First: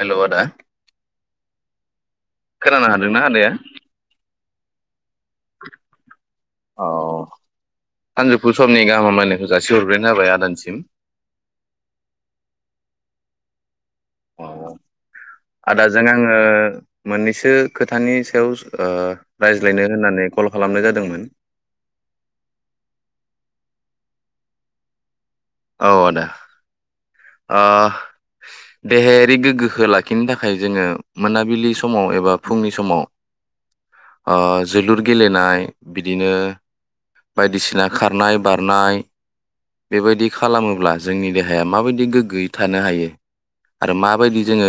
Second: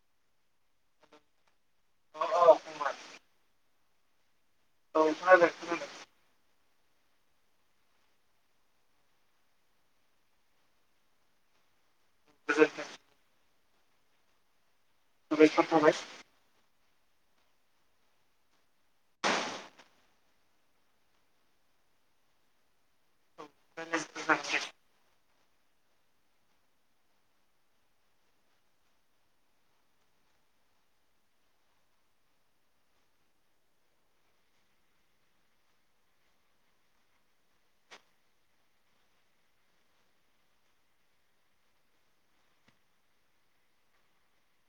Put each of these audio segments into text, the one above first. Hello आदा अ अ खोना हादोंना आदाया औ खोनादो औ सानजौफु समनि गाहामलायनायखौ जासिहरग्रोनाय जाबाय आदानिसिम [unintelligible] औ साबायखर थाबाय आदाजों आङो मोननैसो खोथानि सायाव स ओ रायज्लायनो होननानै कल खालामनाय जादोंमोन औ आदा ओ देहायारि गोग्गोखो लाखिनो थाखाय जोङो मोनाबिलि समाव एबा फुंनि समाव ओ जोलुर गेलेनाय बिदिनो बायदिसिना खारनाय बारनाय बेबायदि खालामोब्ला जोंनि देहाया माबायदि गोग्गोयै थानो हायो आरो माबायदि जोङो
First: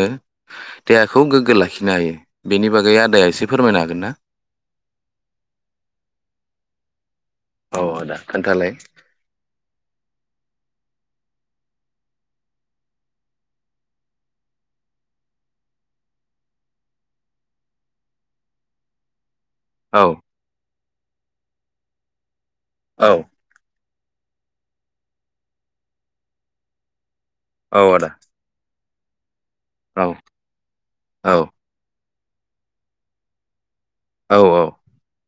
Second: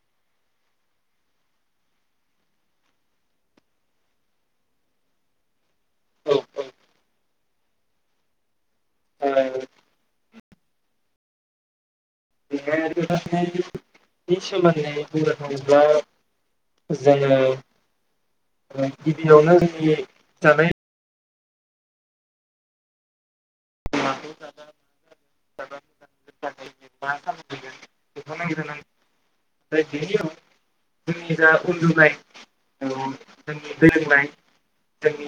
देहाखौ गोग्गो लाखिनो हायो बेनि बागै आदाया एसे फोरमायनो हागोन ना औ- औ औ आदा खोन्थालाय ओ [unintelligible] नि सोमोन्दै बुंनो थाङोब्ला जोङो ओ गिबि गिबियावनो जोंनि औ जानाय औ [unintelligible] औ आदा [unintelligible] औ औ [unintelligible] [unintelligible] फोरोंनाय औ जोंनि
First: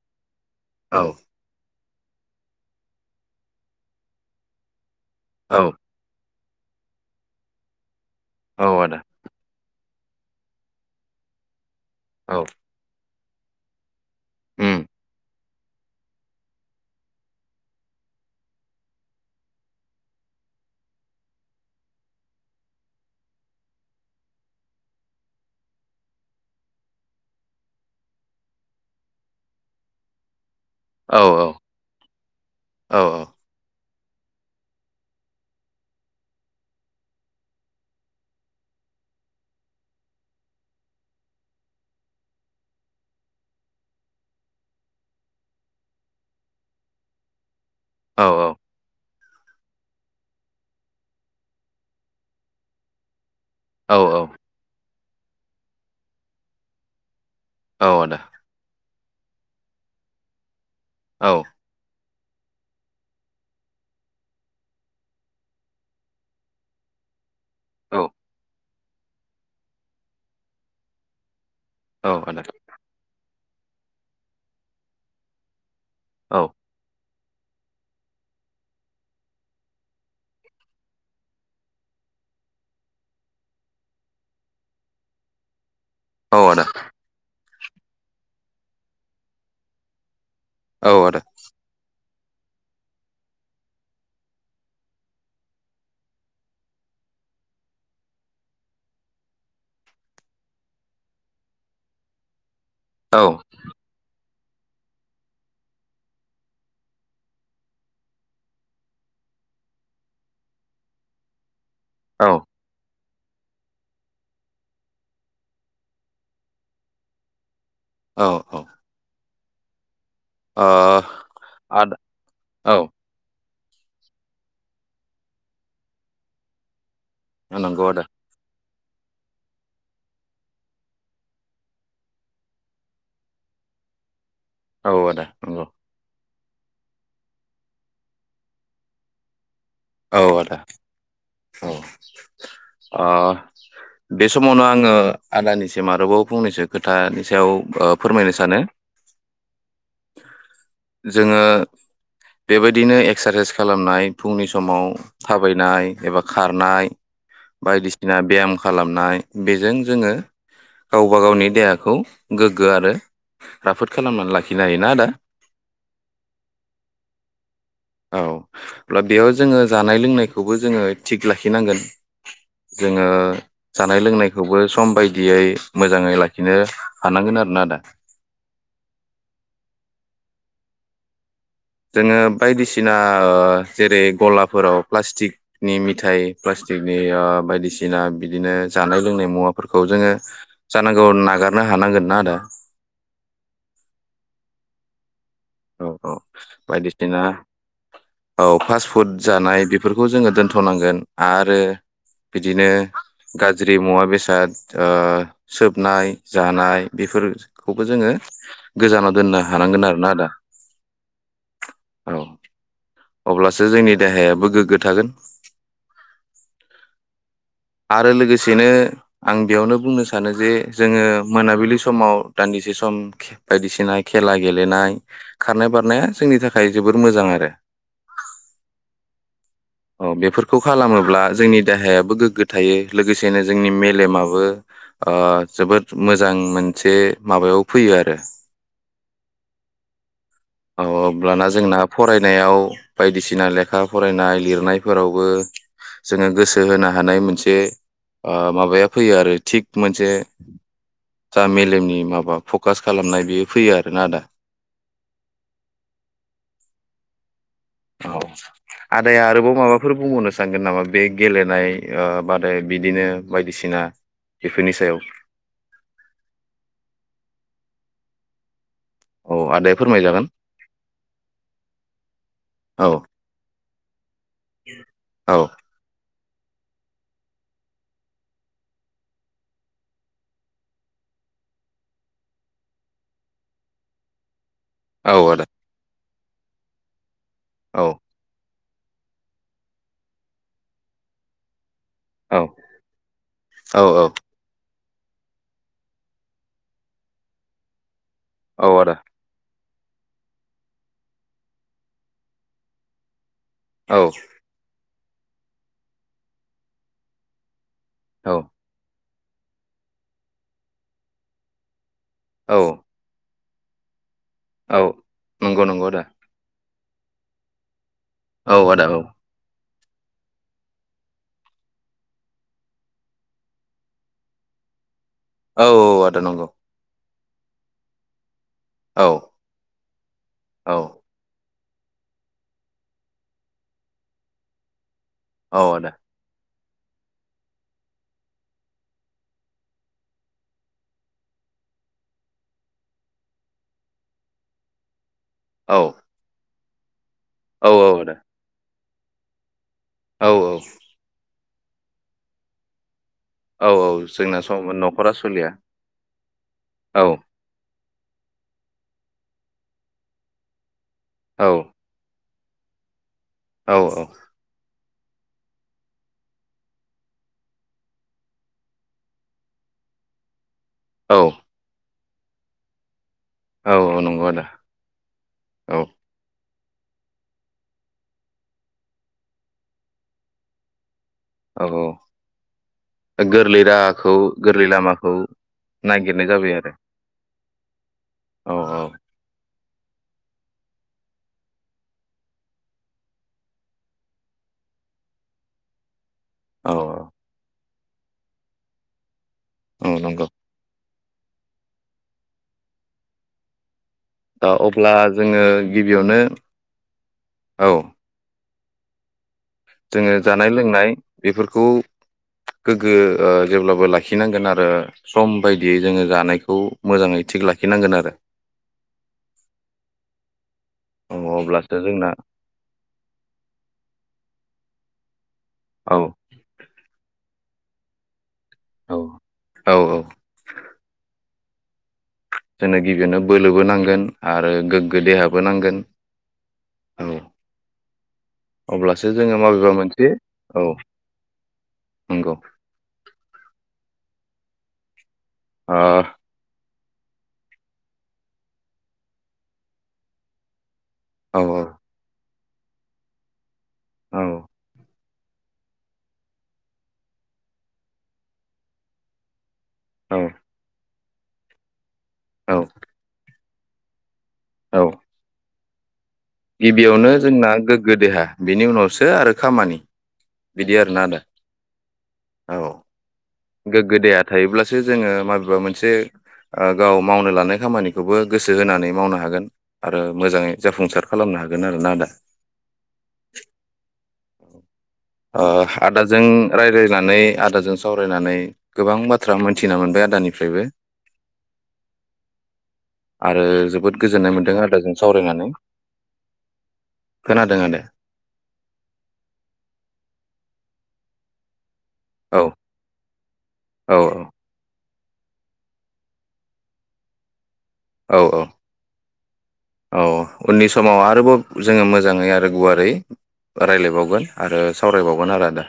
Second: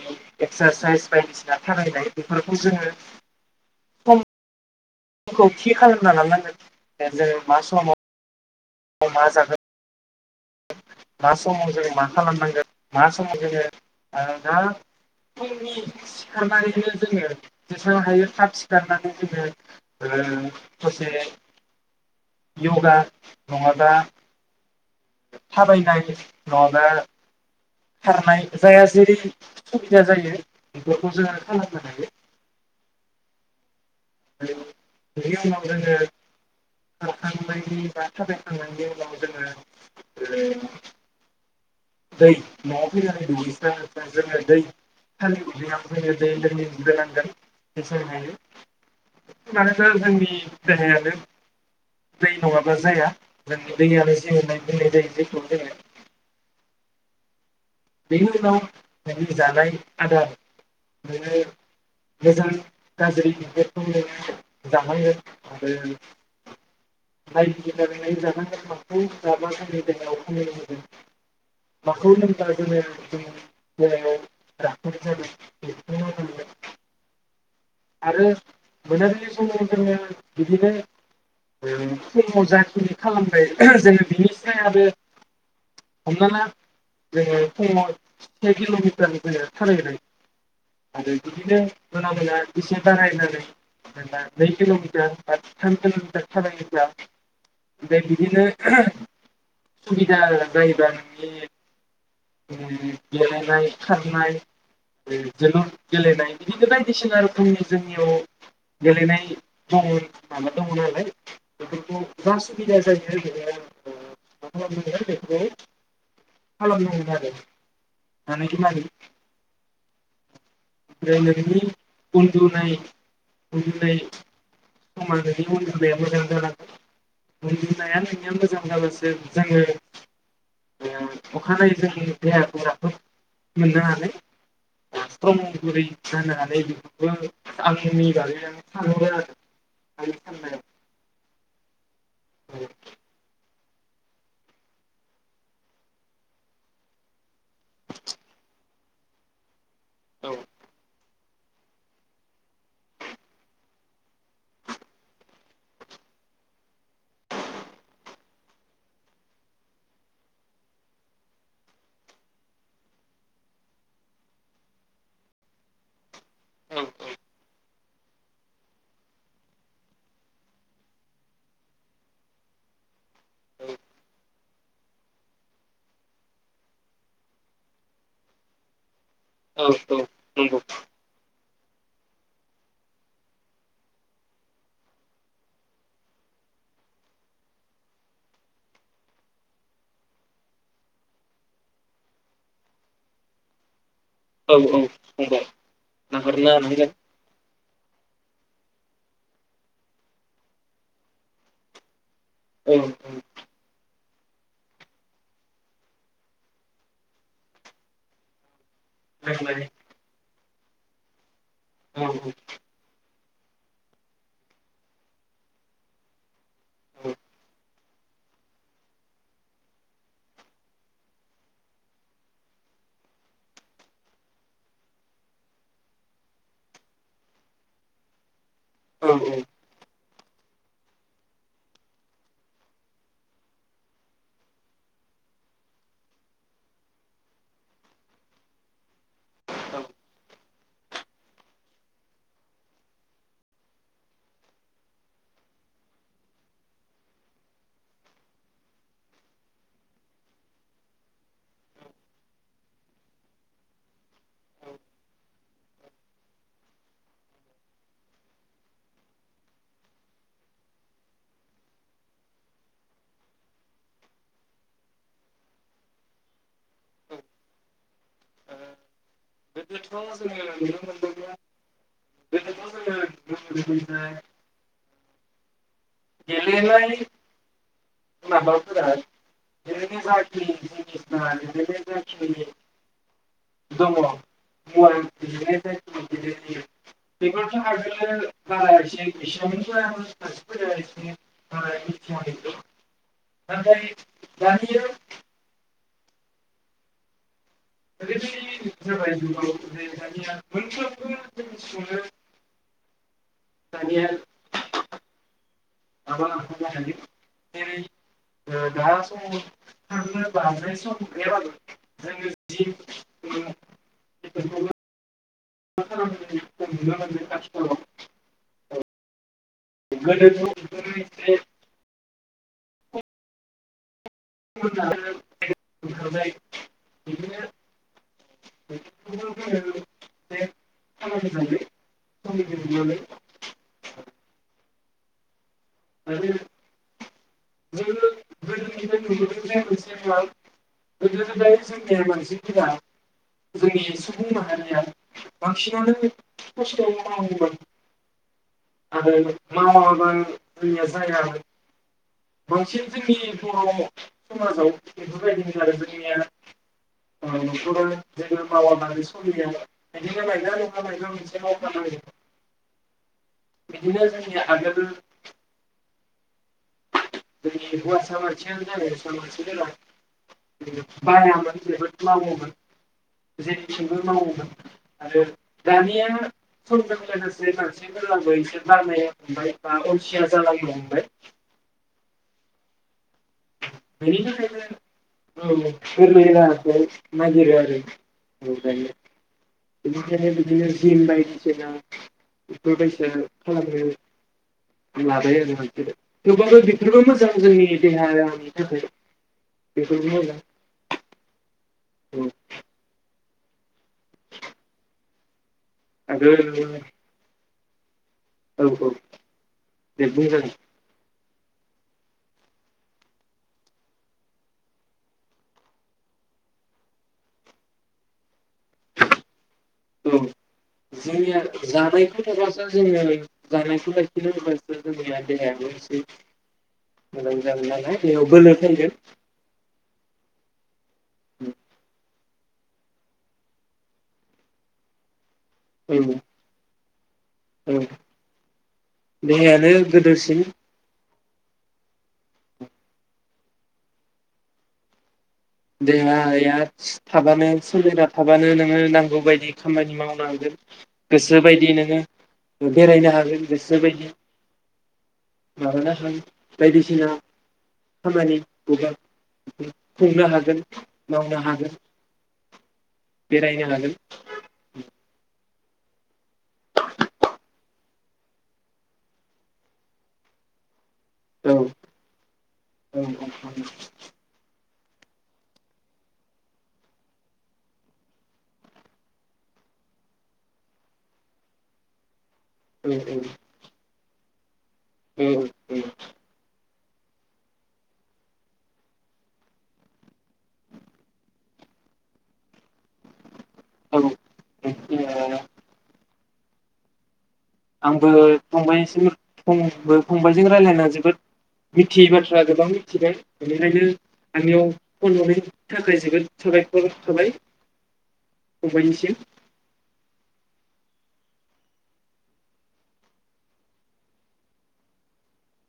औ एक्सारसाइस बायदिसिना खालायनाय बेफोरखौ जोङो सम खौ थि खालामना लानांगोन दा जों मा समाव औ आदा मा जागोन मा समाव जों मा औ खालामनांगोन मा समाव जोङो आदा उम फुंनि सिखारनानैनो जोङो जेसेबां हायो थाब सिखारनानै जोङो ओ ससे यगा नङाबा थाबायनाय नङाबा खारनाय जाया जेरै सुबिदा जायो बेफोरखौ औ जों खालामनो हायो औ बिनि उनाव जोङो खारखांनायनि बा थाबायखांनायनि उनाव जोङो ओ दै नआव फैनानै दुगैस्रां लोबस्रां जोङो दै हानि दैहुआव दै लोंग्रोनांगोन [unintelligible] जेसां औ हायो औ मानोना जोंनि देहायानो दै नङाबा जाया औ औ जोंनि [unintelligible] दै [unintelligible] औ [unintelligible] आदा जोङो जानाय आदार औ [unintelligible] मोजां गाज्रि [unintelligible] नोङो जानांगोन आरो नाय बिजिरनो रोंनाय जानांगोन मा पुद जाब्ला जोंनि देहायाव खामानि होगोन माखौ औ नों आदा [unintelligible] [unintelligible] औ आरो मोनाबिलि समाव जोङो बिदिनो ओं फुङो जाखिनि खालामनाय जोङो बिनि सायादो औ आदा जोङो फुङो से किलमिटारनिफ्राय थाबायबोदों औ आदा औ आरो बिदिनो मोना मोना एसे बारायनानै जेनबा नै किलमिटार बा थाम किल मिटार थाबायोब्ला ओमफ्राय बिदिनो सुबिदा जायोबा माने ओम गेलेनाय खारनाय जोलुर गेलेनाय बिदिनो बायदिसिना रखमनि जोंनियाव गेलेनाय दङ माबा दङ नालाय बेफोरखौ जा सुबिदा जायो [unintelligible] [unintelligible] औ [unintelligible] ओ आदा [unintelligible] उन्दुनाय औ उनदुनाय समा नोंनि उन्दुनाया मोजां जानांगोन नंगौ उन्दुनाया आदा नोंनिआ मोजां होमबाबोसो जोङो ओम अखानायै जोंनि देहाखौ राफोद मोननो हागोन औ आदा [unintelligible] नंगौ जानो हानाय बेखौबो आंनि बागै आं सानहरो आरो आंनि औ आदा साननायाव औ औ अ बे समावनो आङो आदानिसिम आरोबाव फंनैसो खोथा नि सायाव ओ फोरमायनो सानो औ जोङो बेबायदिनो एक्सारसाइस खालामनाय फुंनि स समाव थाबायनाय एबा खारनाय बायदिसिना बेयाम खालामनाय बेजों जोङो गावबा गावनि देहाखौ गोग्गो आरो राफोद खालामनान लाखिनो हायो ना आदा औ औ औ अब्ला बेयाव जोङो जानाय लोंनायखौबो जोङो थिख लाखिनांगोन जोङो जानाय लोंनायखौबो सम बायदियै मोजाङै लाखिनो हानांगोन आरो ना आदा औ औ नंगौ जोङो बायदिसिना ओ जेरै गलाफोराव प्लास्टिकनि मिथाइ प्लास्टिकनि ओ बायदिसिना बिदिनो जानाय लोंनाय मुवाफोरखौ जोङो जानांगौ नागारनो हानांगोन ना आदा औ औ फंबाय औ औ नागारनो हानांगोन बायदिसिना औ फास्ट फुड जानाय बेफोरखौ जोङो दोनथनांगोन आरो बिदिनो औ गाज्रि मुवा बे दा आ ओ सोबनाय जानाय बेफोरखौबो जोङो गोजानाव दोननो रोंबाय हानांगोन आरो ना आदा औ औ अब्लासो जोंनि देहायाबो गोग्गो थागोन औ आरो लोगोसेनो आं बेयावनो बुंनो सानो जे जोङो मोनाबिलि समाव दान्दिसे सम बायदिसिना खेला गेलेनाय खारनाय बारनाया जोंनि थाखाय जोबोर मोजां आरो औ औ अ बेफोरखौ खालामोब्ला जोंनि देहायाबो गोग्गो थायो लोगोसेनो जोंनि मेलेमाबो ओ जोबोद मोजां मोनसे माबायाव फैयो आरो औ अब्लाना जोंना फरायनायाव बायदिसिना लेखा फरायनाय लिर रनायफोरावबो जोङो गोसो होनो हानाय मोनसे ओ माबाया फैयो आरो थिग मोनसे जा मेलेमनि माबा फकास खालामनाय बेयो फैयो आरोना आदा औ आदाया आरोबाव माबाफोर बुंबावनो सानगोन नामा बे गेलेनाय ओ बादाय बिदिनो बायदिसिना बेफोरनि सायाव औ आदाया गोदोथ जोङो फोरमायजागोन नुनो मोनदोंमोन गोदोथ औ जोङो [inaudible] औ गेलेनाय माबाफोरा [inaudible] दङ [unintelligible] औ आदा [unintelligible] बेफोरथ औ आगोलो [unintelligible] औ [unintelligible] औ नाथाइ दा [inaudible] औ [unintelligible] आदा [unintelligible] दानिया मोनफ्रोमबो जिनिसखौनो औ दानिया माबा नांगौ जानानै जेरै ओ दा [unintelligible] खारनो बारनो सम गैया बाबो। जोङो औ जि [unintelligible] बेफोरखौबो औ नंगौ नंगौ आदा [unintelligible] औ आदा औ गोनोखो [unintelligible] [unintelligible] औ औ आदा नंगौ औ बिदिनो औ [unintelligible] [unintelligible] औ आदा आरो जोङो गोदोनिफ्राय नुबोदों जे मोनसे गोदो गोदाय जोंनिया मानसिफोरा जोंनि सुबुं माहारिया बांसिन औ आनो खस्थ मावोमोन औ औ आदा आरो मावाबा औ जोंनिया जाया आरो [inaudible] जोंनि औ बर औ जोंना समाजाव सम न'खरा सोलिया बेफोरबायदिनो आरो जोंनिया औ ओ नखराव जोङो मावाबानो सोलिया आरो बा मायबा मोनसे मावबा मायो। औ बिदिनो जोंनिआ आगोल [unintelligible] [inaudible] औ औ मावोमोन औ जेरैथिंबो औ मावोमोन नंगौ आदा आरो औ दानिया [inaudible] अलसिया जालांनो हमबाय औ औ गोरलै राहाखौ बेनि गोरलै लामाखौ थाखायनो औ गोरलै नागिरनाय जाबाय आरो राहाखौ नागिरो आरो औ बिनिखायनो बिदिनो जिम बायदिसिना बेफोरबायसा खालामनो लाबाय आरो मानसिया थेवबाबो औ बेफोरबो मोजां जोंनि [inaudible] औ बेफोरबो नंगौ मोजां औ दा अब्ला जोङो गिबियावनो आरो औ औ औ दे जोङो जानाय बुंजागोन लोंनाय बेफोरखौ गोग्गो ओ जेब्लाबो लाखिनांगोन आरो सम बायदियै जोङो जानायखौ मोजाङै थिग लाखिनांगोन आरो औ औ जोंनिया [inaudible] अब्लासो [inaudible] जोंना देहायाबो औ एसे मोजां बेयाव बोलो औ औ औ [unintelligible] जोंनो गिबियैनो बोलोबो नांगोन आरो गोग्गो देहाब बोनांगोन औ औ औ अब्लासो जोङो देहायानो माबेबा मोनसे गोदोरसिन औ नंगौ ओ देहाया थाबानो सोलिना थाबानो नोङो नांगौ बायदि खामानि मावनो हागोन। गोसो औ बायदि नोङो बेरायनो हागोन। गोसो बायदि औ मानोना [unintelligible] बायदिसिना खामानि [inaudible] [inaudible] औ मावनो हागोन औ बेरायनो हागोन औ गिबियावनो जोंना गोग्गो देहा बिनि उनावसो आरो खामानि बिदि आरो । औ- औ गोगो देहा थायोब अब्लासो जोङो माबेबा मोनसे ओ गाव मावनो लानाय खामानिखौबो गोसो होनानै मावनो हागोन आरो मोजाङै जाफुंसार खालामनो हागोन आरोना आदा उम - उम ओ आदाजों रायलाय नानै आदाजों सावरायनानै गोबां बाथ्रा मोनथिना मोनबाय आदानिफ्रायबो । आरो जोबोद औ गोजोननाय मोन्दों आदाजों सावरायनानै । आंबो फंबायनिसिम फंबो फंबायजों रायलायना जोबोद मिथियै औ बाथ्रा गोबां मिथिबाय बेनिखायनो औ आंनियाव फन हरनायनि थाखाय जोबोद साबायखर थाबाय औ औ फंबायनिसिम औ उननि समाव आरोबाव जोङो मोजाङै आरो गुवारै रायलायबावगोन आरो सावरायबावगोन आरो आदा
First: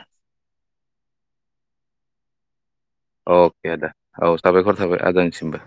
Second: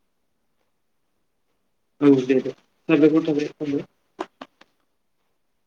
औ दे दे साबायखर अ थाबाय के फंबाय आदा औ साबायखर थाबाय आदानि सिमबो